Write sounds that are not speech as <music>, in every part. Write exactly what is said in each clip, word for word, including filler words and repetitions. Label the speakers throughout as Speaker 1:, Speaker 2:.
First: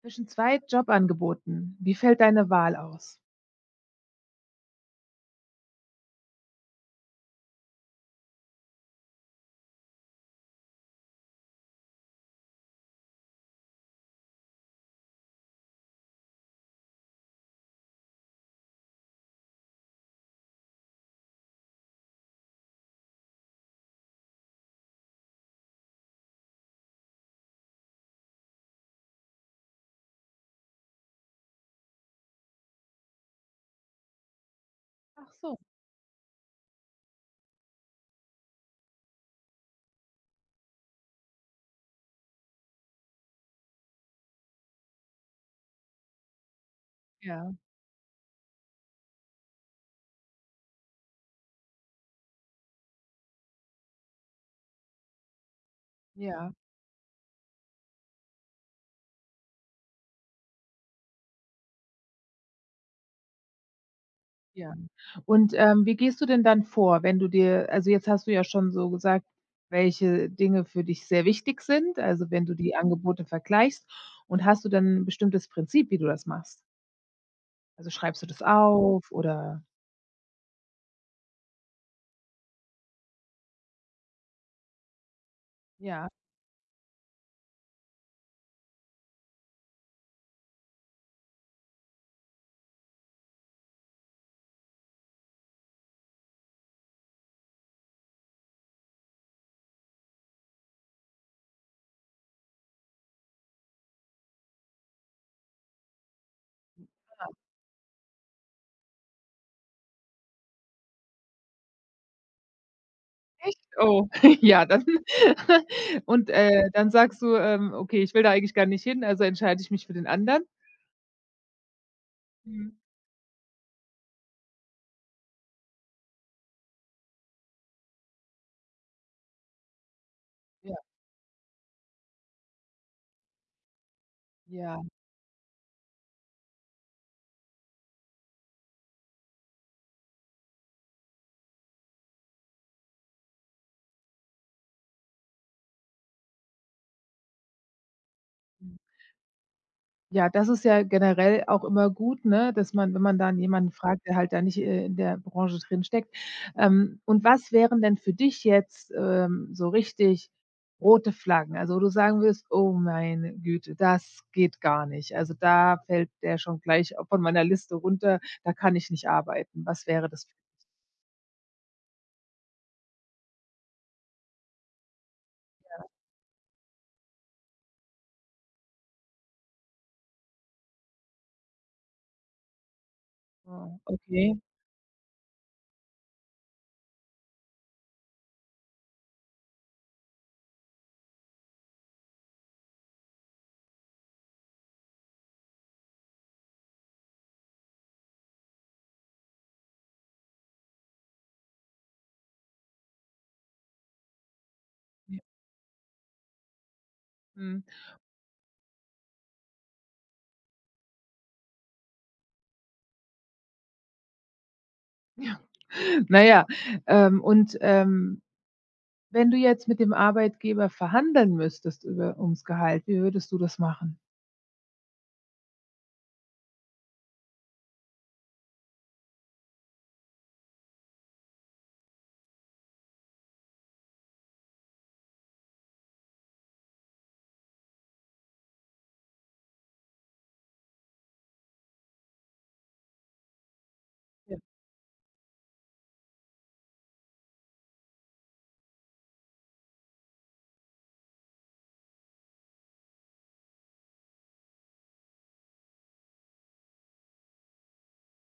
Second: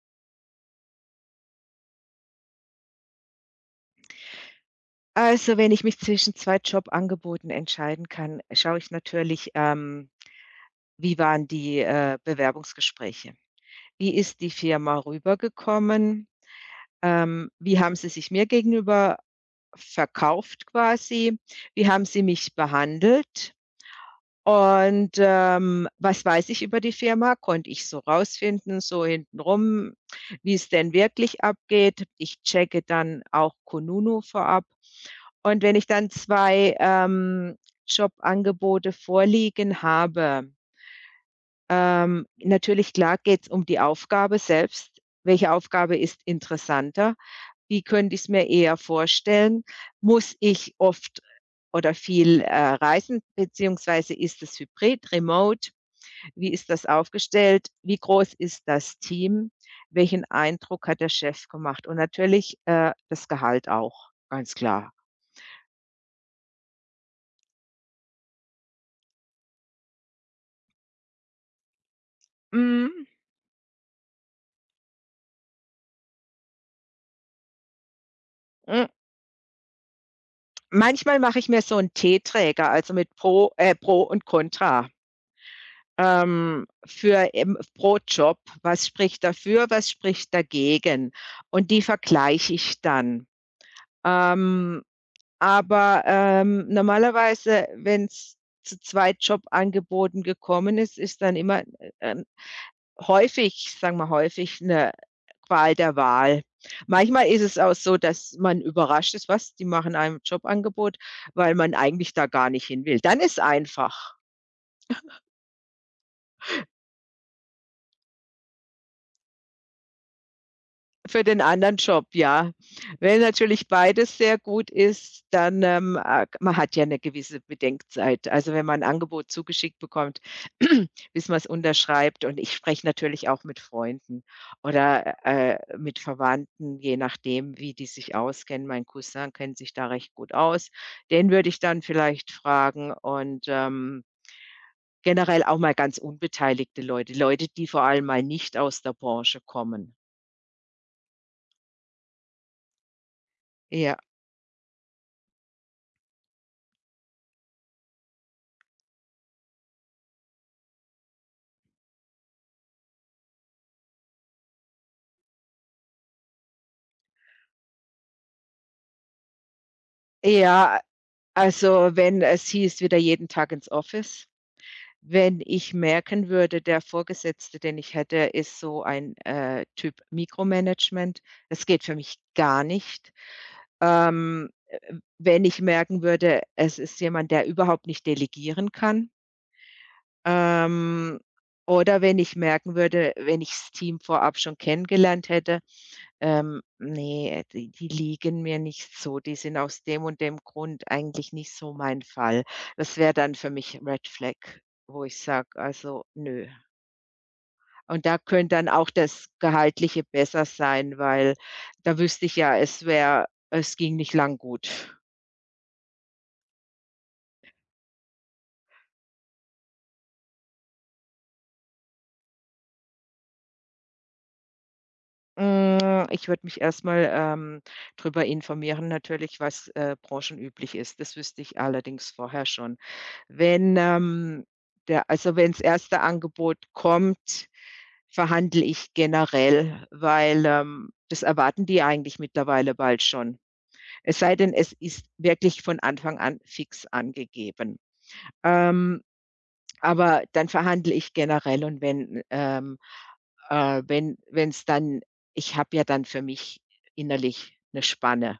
Speaker 1: Zwischen zwei Jobangeboten. Wie fällt deine Wahl aus?
Speaker 2: Also, wenn ich mich zwischen zwei Jobangeboten entscheiden kann, schaue ich natürlich, ähm, wie waren die, äh, Bewerbungsgespräche? Wie ist die Firma rübergekommen? Ähm, wie haben sie sich mir gegenüber verkauft quasi? Wie haben sie mich behandelt? Und, ähm, was weiß ich über die Firma? Konnte ich so rausfinden, so hintenrum, wie es denn wirklich abgeht. Ich checke dann auch Kununu vorab.
Speaker 1: Ach so,
Speaker 2: Und wenn ich dann zwei ähm, Jobangebote vorliegen habe, ähm, natürlich, klar geht es um die Aufgabe selbst. Welche Aufgabe ist interessanter?
Speaker 1: ja,
Speaker 2: Wie könnte ich's mir eher vorstellen? Muss ich oft oder viel, äh, reisen, beziehungsweise ist es hybrid, remote? Wie
Speaker 1: ja,
Speaker 2: ist das aufgestellt? Wie groß ist das Team? Welchen Eindruck hat der Chef gemacht? Und natürlich, äh, das Gehalt auch, ganz
Speaker 1: ja.
Speaker 2: klar.
Speaker 1: Und, ähm, wie gehst du denn dann vor, wenn du dir also, jetzt hast du ja schon so gesagt, welche Dinge für dich sehr wichtig sind, also, wenn du die
Speaker 2: Hm,
Speaker 1: Angebote vergleichst. Und hast du dann 'n bestimmtes Prinzip, wie du das machst? Also, schreibst du das
Speaker 2: hm,
Speaker 1: auf oder
Speaker 2: manchmal mache ich mir so 'n Teeträger, also mit Pro äh, Pro und Contra.
Speaker 1: ja,
Speaker 2: Ähm, für im pro Job. Was spricht dafür, was spricht dagegen? Und die vergleiche ich dann. Ähm, aber, ähm, normalerweise, wenn es zu zwei Jobangeboten gekommen ist, ist dann immer, äh, ähm, häufig sagen wir häufig eine Qual der Wahl. Manchmal ist es auch so, dass man überrascht ist: „Was, die machen einem Jobangebot“, weil man eigentlich da gar nicht hin will. Dann ist
Speaker 1: echt? Oh,
Speaker 2: einfach.
Speaker 1: <laughs> ja, dann <laughs> und, äh, dann sagst du, ähm: „Okay, ich will da eigentlich gar nicht hin, also entscheide ich mich für den anderen?“
Speaker 2: Für den anderen Job, ja.
Speaker 1: Mhm.
Speaker 2: Wenn natürlich beides sehr gut ist, dann, ähm, äh, man hat ja eine gewisse Bedenkzeit. Also, wenn man ein Angebot zugeschickt bekommt, <clears throat>
Speaker 1: Ja,
Speaker 2: <laughs> bis man es unterschreibt, und ich spreche natürlich auch mit Freunden
Speaker 1: ja.
Speaker 2: oder, äh, mit Verwandten, je nachdem, wie die sich auskennen. Mein Cousin kennt sich da recht gut aus. Den würde ich dann vielleicht fragen und, ähm, generell auch mal ganz unbeteiligte Leute, Leute, die vor allem mal nicht
Speaker 1: Mhm.
Speaker 2: aus der Branche kommen.
Speaker 1: Ja, das ist ja generell auch immer gut, ne, dass man wenn man dann jemanden
Speaker 2: Ja.
Speaker 1: fragt, der halt da nicht, äh, in der Branche drinsteckt. Ähm, und was wären denn für dich jetzt, ähm, so richtig rote Flaggen? Also, wo du sagen würdest: „Oh meine Güte, das geht gar nicht. Also, da fällt der schon gleich au von meiner Liste runter, da kann ich nicht arbeiten.“ Was wäre das? Für-
Speaker 2: Ja, also, wenn es hieß wieder jeden Tag ins Office, wenn ich merken würde, der Vorgesetzte, den ich hätte, ist so ein, äh, Typ Mikromanagement. Das geht für mich gar nicht.
Speaker 1: Ah, okay.
Speaker 2: Ähm, wenn ich merken würde, es ist jemand, der überhaupt nicht delegieren kann, ähm, oder wenn ich merken würde, wenn ich das Team vorab schon kennengelernt hätte, ähm, ne, die die liegen mir nicht so. Die sind aus dem und dem Grund eigentlich nicht so mein Fall. Das wäre dann für mich Red Flag, wo ich
Speaker 1: Ja,
Speaker 2: sage, also nö.
Speaker 1: mhm.
Speaker 2: Und da könnte dann auch das Gehaltliche besser sein, weil da wüsste ich ja, es wäre es ging nicht lang gut.
Speaker 1: Na ja, ähm, und, ähm Wenn du jetzt mit dem Arbeitgeber verhandeln müsstest über ums Gehalt, wie würdest du das machen?
Speaker 2: Hm, ich würde mich erst mal, ähm, drüber informieren natürlich, was, äh, branchenüblich ist. Das wüsste ich allerdings vorher schon. Wenn, ähm, der also, wenn's erste Angebot kommt, verhandle ich generell, weil, ähm, das erwarten die eigentlich mittlerweile bald schon. Es sei
Speaker 1: Ja.
Speaker 2: denn, es ist wirklich von Anfang an fix angegeben. Ähm aber dann verhandle ich generell, und wenn, ähm, äh wenn es dann, ich habe ja dann für mich innerlich eine Spanne.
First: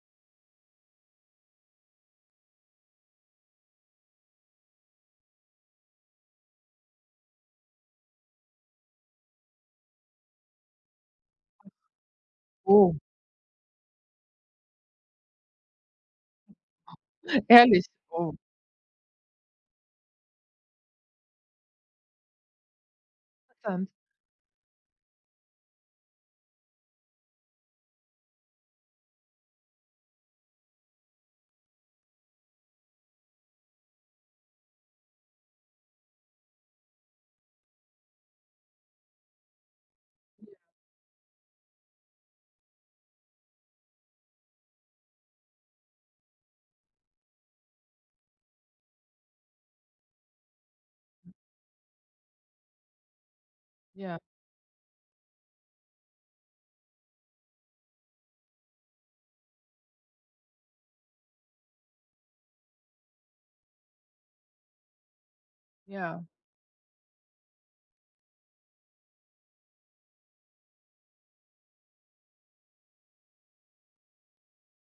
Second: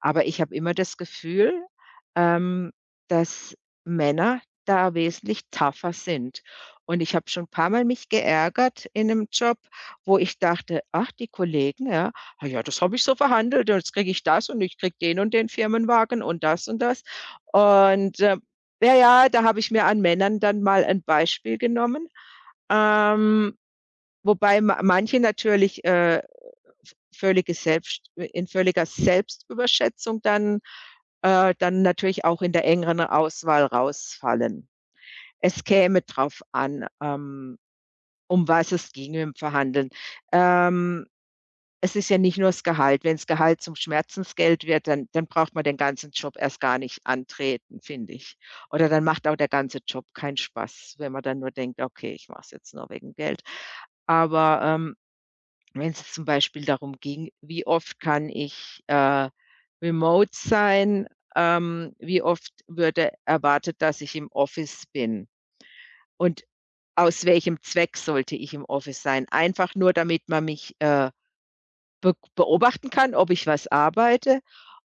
Speaker 2: Aber ich habe immer das Gefühl, ähm, dass Männer da wesentlich tougher sind. Und ich habe schon ein paar mal mich geärgert in einem Job, wo ich dachte: „Ach, die Kollegen, ja, ah ja, das
Speaker 1: Oh,
Speaker 2: habe ich so verhandelt, und jetzt kriege ich das und ich kriege den und den Firmenwagen und das und das.“
Speaker 1: ehrlich?
Speaker 2: Und,
Speaker 1: Oh,
Speaker 2: äh, na ja, da habe ich mir an Männern dann mal ein Beispiel genommen, ähm,
Speaker 1: interessant.
Speaker 2: wobei ma manche natürlich, äh, völlige Selbst in völliger Selbstüberschätzung dann äh, dann natürlich auch in der engeren Auswahl rausfallen. Es käme drauf an, ähm, um was es ginge im Verhandeln. Ähm es ist ja nicht nur das Gehalt. Wenn das Gehalt zum Schmerzensgeld wird, dann, dann braucht man den ganzen Job erst gar nicht antreten, finde ich. Oder dann macht auch der ganze Job keinen Spaß, wenn man dann nur denkt, okay, ich mache es jetzt nur wegen Geld.
Speaker 1: Ja,
Speaker 2: Aber ähm, wenn es zum Beispiel darum ging, wie oft kann ich äh, remote sein, ähm, wie oft würde erwartet, dass ich im Office bin
Speaker 1: ja,
Speaker 2: und aus welchem Zweck sollte ich im Office sein? Einfach nur, damit man mich äh, be beobachten kann, ob ich was arbeite.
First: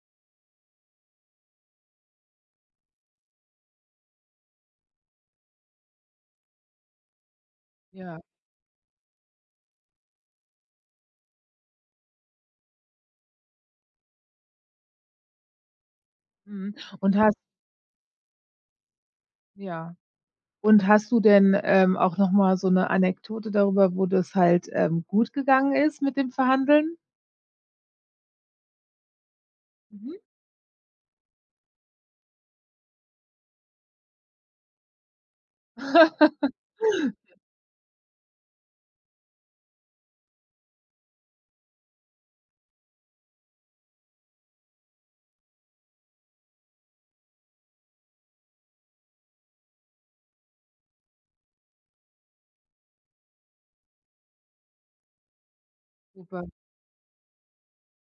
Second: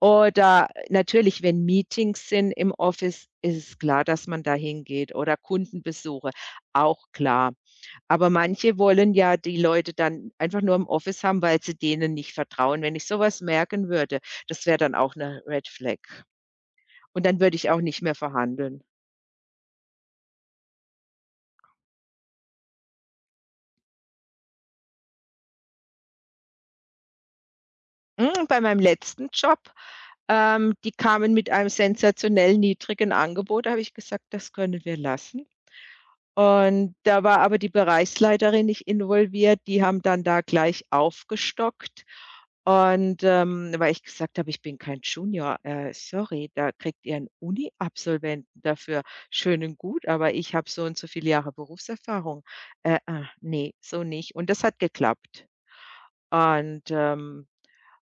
Speaker 2: Oder natürlich, wenn Meetings sind im Office, ist es klar, dass man da hingeht, oder Kundenbesuche, auch klar.
Speaker 1: ja.
Speaker 2: Aber manche wollen ja die Leute dann einfach nur im Office haben, weil sie denen nicht vertrauen. Wenn ich sowas merken würde, das wäre dann auch eine Red Flag.
Speaker 1: Mhm. Und
Speaker 2: Und
Speaker 1: hast
Speaker 2: dann würde ich auch nicht mehr verhandeln.
Speaker 1: ja. Und hast du denn, ähm, auch noch mal so 'ne Anekdote darüber, wo das halt, ähm, gut gegangen ist mit dem Verhandeln?
Speaker 2: Hm, bei meinem letzten Job,
Speaker 1: Mhm.
Speaker 2: ähm, die kamen mit einem sensationell niedrigen Angebot, da habe ich gesagt: „Das können wir lassen.“
Speaker 1: <laughs>
Speaker 2: Und da war aber die Bereichsleiterin nicht involviert. Die haben dann da gleich aufgestockt. Und, ähm, weil ich gesagt habe: „Ich bin kein Junior, äh, sorry, da kriegt ihr einen Uni-Absolventen dafür. Schön und gut, aber ich habe so und so viele Jahre Berufserfahrung. Äh, äh, ne, so nicht.“ Und das hat geklappt.
Speaker 1: Super.
Speaker 2: Und, ähm,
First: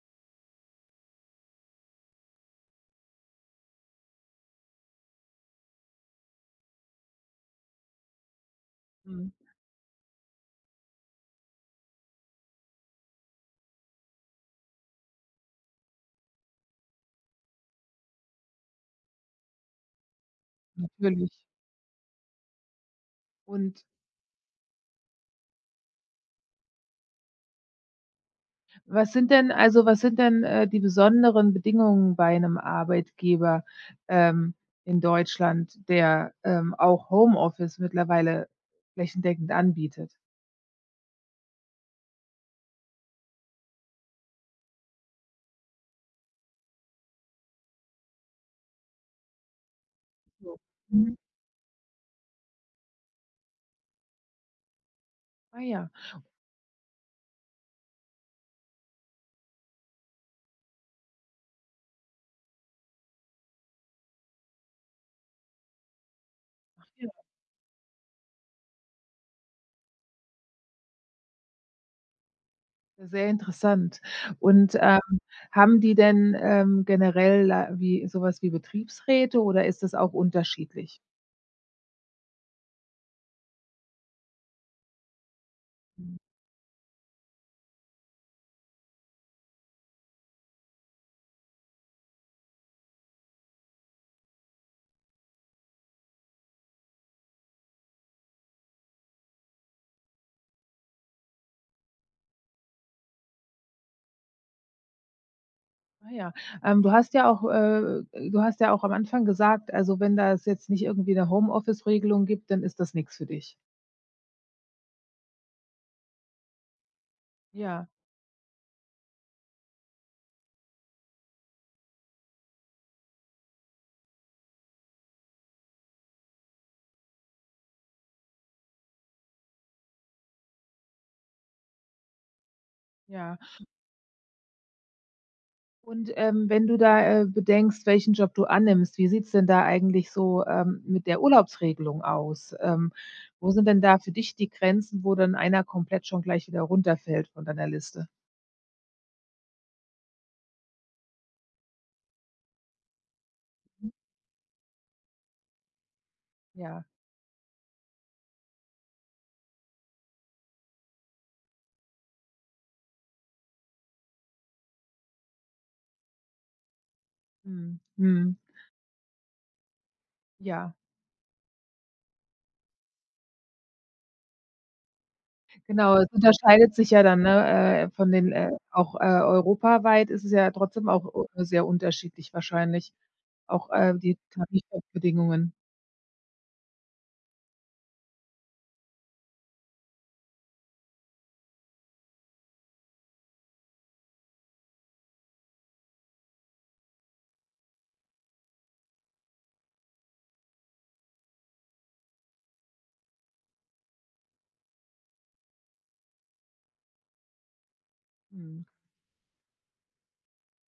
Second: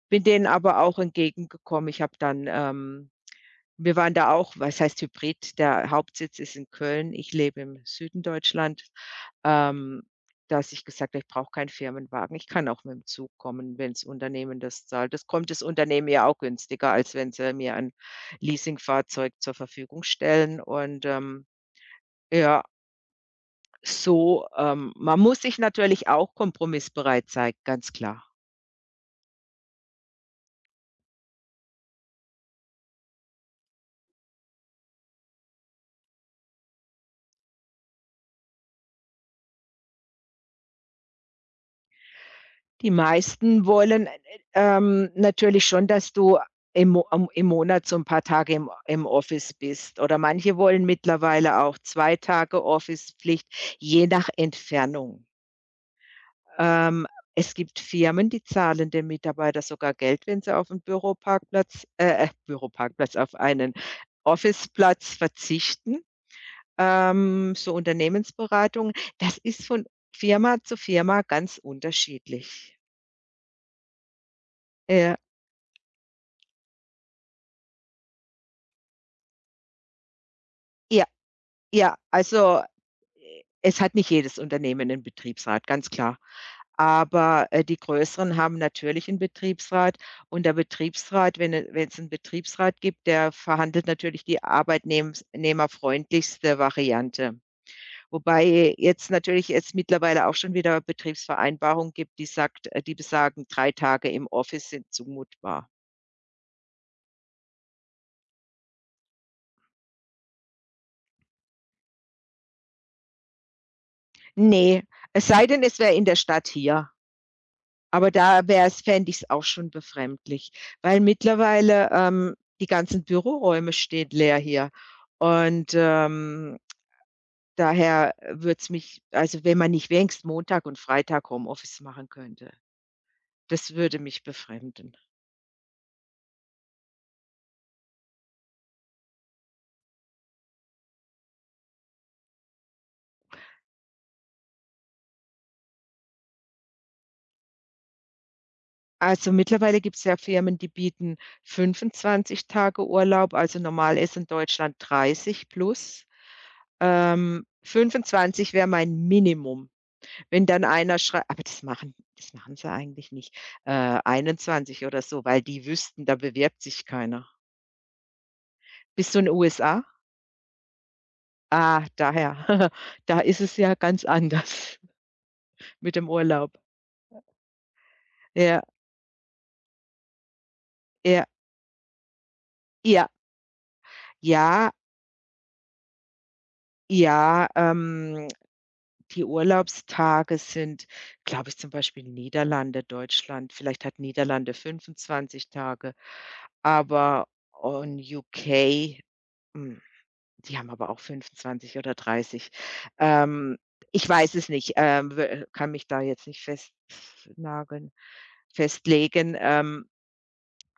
Speaker 2: bin denen aber auch entgegengekommen. Ich habe dann, ähm wir waren da auch, was heißt Hybrid? Der Hauptsitz ist in Köln. Ich lebe im Süden Deutschland,
Speaker 1: Mhm.
Speaker 2: ähm, dass ich gesagt habe: „Ich brauche keinen Firmenwagen. Ich kann auch mit dem Zug kommen, wenn das Unternehmen das zahlt.“ Das kommt das Unternehmen ja auch günstiger, als wenn sie mir ein Leasingfahrzeug zur Verfügung stellen. Und,
Speaker 1: Natürlich.
Speaker 2: ähm, ja,
Speaker 1: Und
Speaker 2: so, ähm man muss sich natürlich auch kompromissbereit zeigen, ganz klar.
Speaker 1: was sind denn also, was sind denn, äh, die besonderen Bedingungen bei einem Arbeitgeber, ähm, in Deutschland, der, ähm, auch Homeoffice mittlerweile flächendeckend anbietet?
Speaker 2: Die meisten wollen, äh, ähm, natürlich schon, dass du im Mo am im Monat so ein paar Tage im im Office bist, oder manche
Speaker 1: So.
Speaker 2: wollen
Speaker 1: Mhm. Mhm.
Speaker 2: mittlerweile auch zwei Tage Office-Pflicht, je nach Entfernung.
Speaker 1: Ah ja,
Speaker 2: Ähm, es gibt Firmen, die zahlen den Mitarbeiter sogar Geld, wenn sie auf 'n Büroparkplatz äh, äh, Büroparkplatz, auf einen Officeplatz verzichten,
Speaker 1: ja.
Speaker 2: ähm, so Unternehmensberatung. Das ist von Firma zu Firma ganz unterschiedlich.
Speaker 1: Sehr interessant. Und, ähm,
Speaker 2: Äh,
Speaker 1: haben die denn, ähm, generell la wie sowas wie Betriebsräte oder ist das auch unterschiedlich?
Speaker 2: ja. Ja, also, e es hat nicht jedes Unternehmen einen Betriebsrat, ganz klar. Aber, äh, die größeren haben natürlich einen Betriebsrat, und der Betriebsrat, wenn es einen Betriebsrat gibt, der verhandelt natürlich die Arbeitnehmerfreundlichste Variante. Wobei jetzt natürlich es mittlerweile auch schon wieder Betriebsvereinbarungen gibt, die sagt äh, die besagen, drei Tage im Office sind zumutbar.
Speaker 1: Ah ja, ähm, du hast ja auch äh, du hast ja auch am Anfang gesagt, also, wenn das jetzt nicht irgendwie eine Homeoffice-Regelung gibt, dann ist das nichts für dich.
Speaker 2: Ne, es sei denn, es wäre in der Stadt hier.
Speaker 1: Ja.
Speaker 2: Aber da wäre wär's fände ich es auch schon befremdlich, weil mittlerweile, ähm, die ganzen Büroräume stehen leer hier. Und, ähm, daher würde es mich, also, wenn man nicht wenigstens Montag und Freitag Homeoffice machen könnte,
Speaker 1: Ja,
Speaker 2: das würde mich befremden.
Speaker 1: und, ähm, wenn du da, äh, bedenkst, welchen Job du annimmst, wie sieht's denn da eigentlich so, ähm, mit der Urlaubsregelung aus? Ähm, wo sind denn da für dich die Grenzen, wo dann einer komplett schon gleich wieder runterfällt von deiner Liste?
Speaker 2: Also, mittlerweile gibt es ja Firmen, die bieten fünfundzwanzig Tage Urlaub, also
Speaker 1: Mhm.
Speaker 2: normal ist in Deutschland dreißig plus.
Speaker 1: Ja,
Speaker 2: Ähm, fünfundzwanzig wäre mein Minimum. Wenn dann einer schreibt, aber das machen das machen sie eigentlich nicht, äh, einundzwanzig oder so, weil die wüssten, da bewirbt sich keiner.
Speaker 1: mhm, mhm,
Speaker 2: Bist du in U S A?
Speaker 1: ja,
Speaker 2: Ah, daher. <laughs> Da ist es ja ganz anders <laughs> mit
Speaker 1: genau.
Speaker 2: dem
Speaker 1: Es
Speaker 2: Urlaub.
Speaker 1: unterscheidet sich ja dann, ne, äh, von den, äh
Speaker 2: Ja,
Speaker 1: auch, äh, europaweit ist es ja trotzdem auch
Speaker 2: ja,
Speaker 1: u sehr unterschiedlich wahrscheinlich,
Speaker 2: ja,
Speaker 1: auch, äh, die
Speaker 2: ja,
Speaker 1: Tarifbedingungen.
Speaker 2: ja, ähm, die Urlaubstage sind, glaube ich, zum Beispiel Niederlande, Deutschland. Vielleicht hat Niederlande fünfundzwanzig Tage, aber oh, in U K, hm die haben aber auch fünfundzwanzig oder dreißig. Ähm, ich weiß es nicht, ähm, w kann mich da jetzt nicht festnageln
Speaker 1: Mhm.
Speaker 2: festlegen, ähm,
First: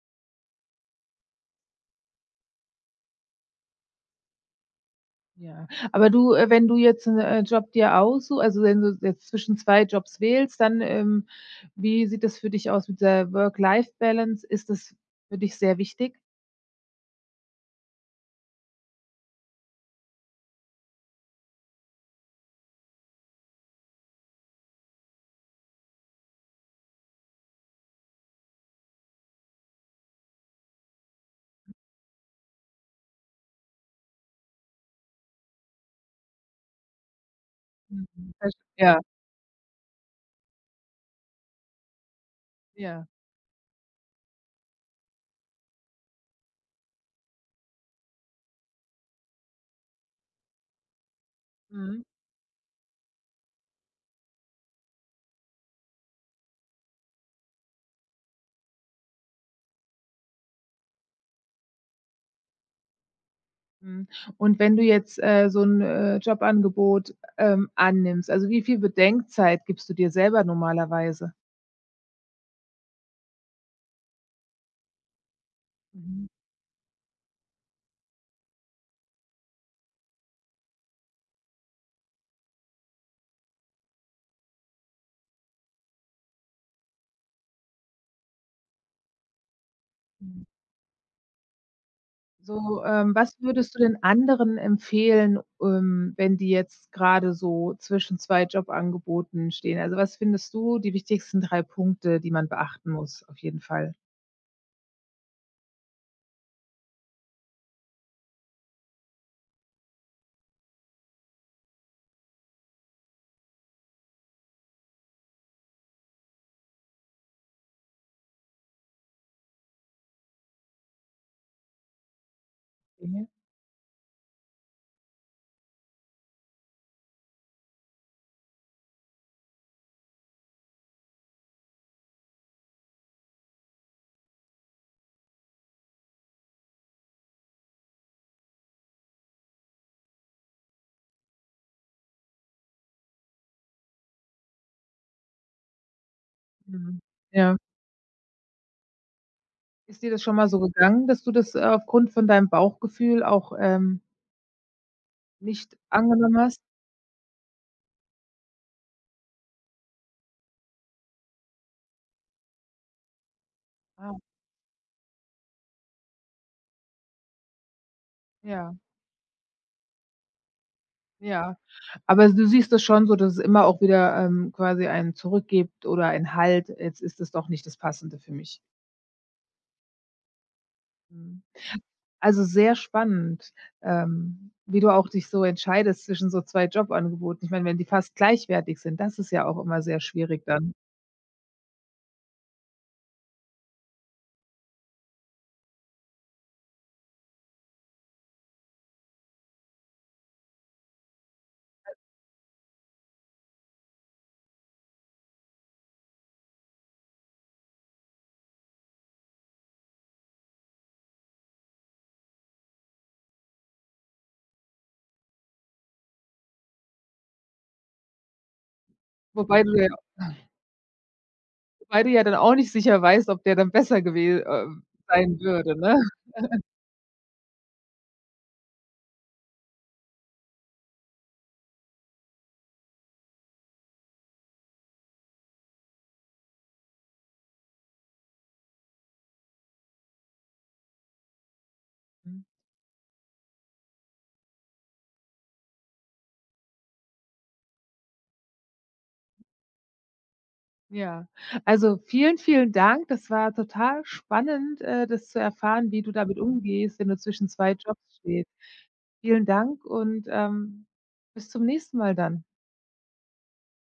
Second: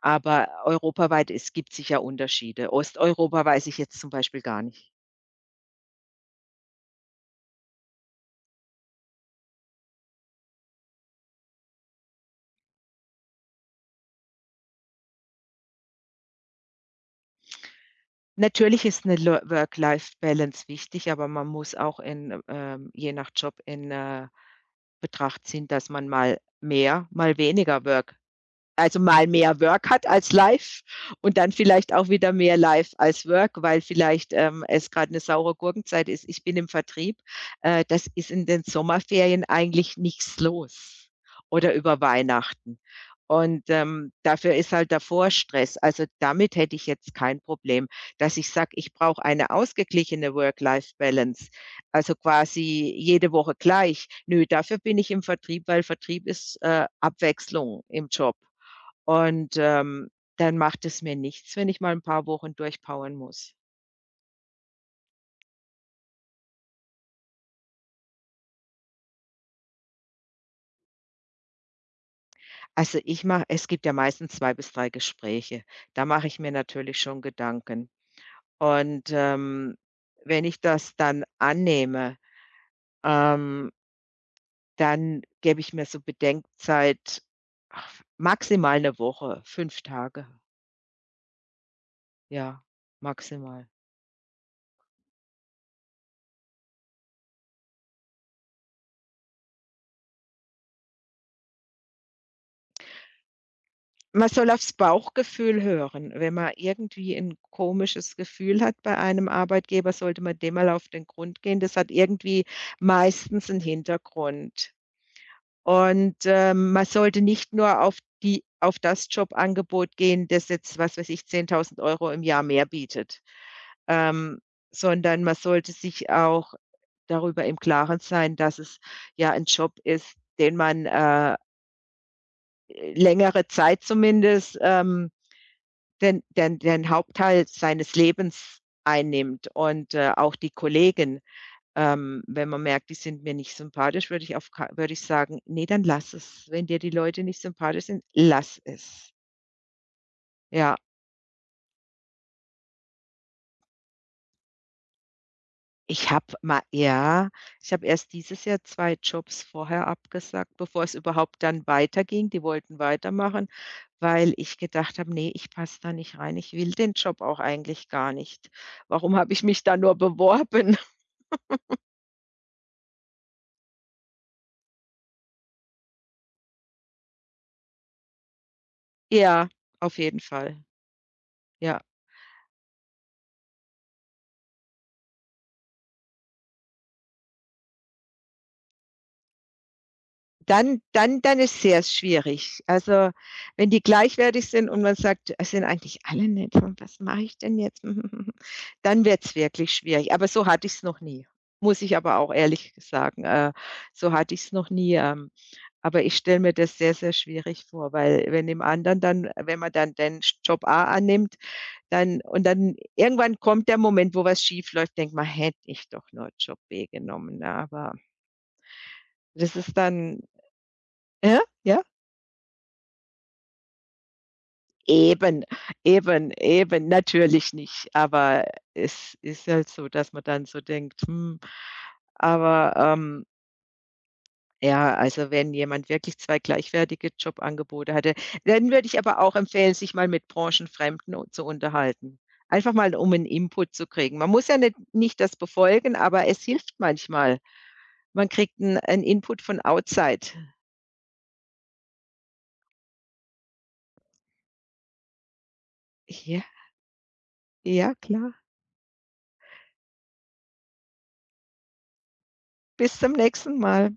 Speaker 2: aber europaweit es gibt sicher Unterschiede. Osteuropa weiß ich jetzt zum Beispiel gar nicht.
Speaker 1: Ja, aber du, äh, wenn du jetzt einen äh, Job dir aussuchst, also, wenn du jetzt zwischen zwei Jobs wählst, dann, ähm, wie sieht das für dich aus mit der Work-Life-Balance? Ist das für dich sehr wichtig?
Speaker 2: Natürlich ist eine Lo Work-Life-Balance wichtig, aber man muss auch in ähm, je nach Job in, äh, Betracht ziehen, dass man mal mehr, mal weniger Work, also mal mehr Work hat als live, und dann vielleicht auch wieder mehr live als Work, weil vielleicht ähm, es gerade eine saure Gurkenzeit ist. Ich bin im Vertrieb. Äh, das
Speaker 1: Mhm,
Speaker 2: ist in
Speaker 1: verst
Speaker 2: den
Speaker 1: ja,
Speaker 2: Sommerferien eigentlich nichts los oder über Weihnachten.
Speaker 1: ja.
Speaker 2: Und ähm, dafür ist halt davor Stress. Also damit hätte ich jetzt kein Problem, dass ich sage, ich brauche eine ausgeglichene Work-Life-Balance.
Speaker 1: Mhm,
Speaker 2: Also quasi jede Woche gleich. Nö, dafür bin ich im Vertrieb, weil Vertrieb ist äh, Abwechslung im Job. Und, ähm, dann macht es mir nichts, wenn ich mal ein paar Wochen durchpowern muss.
Speaker 1: mhm. Und wenn du jetzt, äh, so ein äh, Jobangebot, ähm, annimmst, also, wie viel Bedenkzeit gibst du dir selber normalerweise?
Speaker 2: Also, ich mache es gibt ja meistens zwei bis drei Gespräche. Da mache
Speaker 1: Mhm,
Speaker 2: ich mir natürlich schon Gedanken. Und, ähm, wenn ich das dann annehme, ähm, dann gebe ich mir so Bedenkzeit, ach, maximal eine Woche, fünf Tage,
Speaker 1: mhm.
Speaker 2: ja,
Speaker 1: So, ähm, was
Speaker 2: maximal.
Speaker 1: würdest du den anderen empfehlen, ähm, wenn die jetzt gerade so zwischen zwei Jobangeboten stehen? Also, was findest du die wichtigsten drei Punkte, die man beachten muss auf jeden Fall?
Speaker 2: Man soll aufs Bauchgefühl hören. Wenn man irgendwie ein komisches Gefühl hat bei einem Arbeitgeber, sollte man dem mal auf den Grund gehen. Das hat irgendwie meistens einen Hintergrund. Und, ähm, man sollte nicht nur auf die auf das Jobangebot gehen, das jetzt, was weiß ich, zehntausend Euro im Jahr mehr bietet,
Speaker 1: Mhm.
Speaker 2: ähm, sondern man sollte sich auch darüber im Klaren sein, dass es ja ein Job ist, den man, äh, längere Zeit zumindest, ähm den, den, den Hauptteil seines Lebens einnimmt. Und äh, auch die Kollegen, ähm, wenn man merkt, die sind mir nicht sympathisch, würde ich, auf, ka- würde ich sagen, nee, dann lass es. Wenn dir die
Speaker 1: Mhm.
Speaker 2: Leute nicht
Speaker 1: Ja.
Speaker 2: sympathisch sind, lass es.
Speaker 1: Ist dir das schon mal so
Speaker 2: Ja,
Speaker 1: gegangen, dass du das äh, aufgrund von deinem Bauchgefühl auch, ähm, nicht
Speaker 2: ich habe
Speaker 1: angenommen
Speaker 2: mal,
Speaker 1: hast?
Speaker 2: ja, ich habe erst dieses Jahr zwei Jobs vorher abgesagt, bevor es überhaupt dann weiterging. Die wollten weitermachen,
Speaker 1: Ah,
Speaker 2: weil ich gedacht habe, nee, ich passe da nicht rein. Ich will den Job auch eigentlich gar nicht.
Speaker 1: ja,
Speaker 2: Warum habe ich mich da nur beworben?
Speaker 1: ja. Aber du siehst das schon so, dass es immer auch wieder, ähm, quasi einen Zurück gibt oder einen Halt: „Jetzt ist es doch nicht das Passende für mich.“
Speaker 2: Ja, auf jeden Fall.
Speaker 1: Mhm.
Speaker 2: Ja.
Speaker 1: Also, sehr spannend, ähm, wie du auch dich so entscheidest zwischen so zwei Jobangeboten. Ich meine, wenn die fast gleichwertig sind, das ist ja auch immer sehr schwierig dann.
Speaker 2: Dann dann dann ist sehr schwierig. Also, wenn die gleichwertig sind und man sagt: „Es sind eigentlich alle nett, hm, was mache ich denn jetzt?“ <laughs> Dann wird's wirklich schwierig. Aber so hatte ich's noch nie, muss ich aber auch ehrlich sagen. Äh, so hatte ich's noch nie, ähm, aber ich stelle mir das sehr, sehr schwierig vor, weil wenn dem anderen dann wenn man dann den Job A annimmt, dann und dann irgendwann kommt der Moment, wo was schiefläuft, denkt man: „Hätte ich doch nur Job B genommen“, aber das
Speaker 1: Wobei
Speaker 2: ist
Speaker 1: du ja
Speaker 2: dann, ja, ja,
Speaker 1: Wobei du ja dann auch nicht sicher weißt, ob der dann besser gewe äh, sein
Speaker 2: eben,
Speaker 1: würde, ne?
Speaker 2: eben, eben, natürlich nicht. Aber es ist halt so, dass man dann so denkt: „Hm.“ Aber, ähm, ja, also, wenn jemand wirklich zwei gleichwertige Jobangebote hatte, dann würde ich aber auch empfehlen, sich mal mit Branchenfremden u zu unterhalten.
Speaker 1: Mhm.
Speaker 2: Einfach mal, um einen Input zu kriegen. Man muss ja nicht nicht das befolgen, aber es hilft manchmal. Man kriegt einen 'n Input von outside.
Speaker 1: Ja. Also, vielen, vielen Dank. Das war total spannend, äh, das zu erfahren, wie du damit
Speaker 2: Ja,
Speaker 1: umgehst, wenn du zwischen zwei
Speaker 2: ja,
Speaker 1: Jobs
Speaker 2: klar.
Speaker 1: stehst. Vielen Dank und, ähm, bis zum nächsten Mal dann.
Speaker 2: Bis zum nächsten Mal.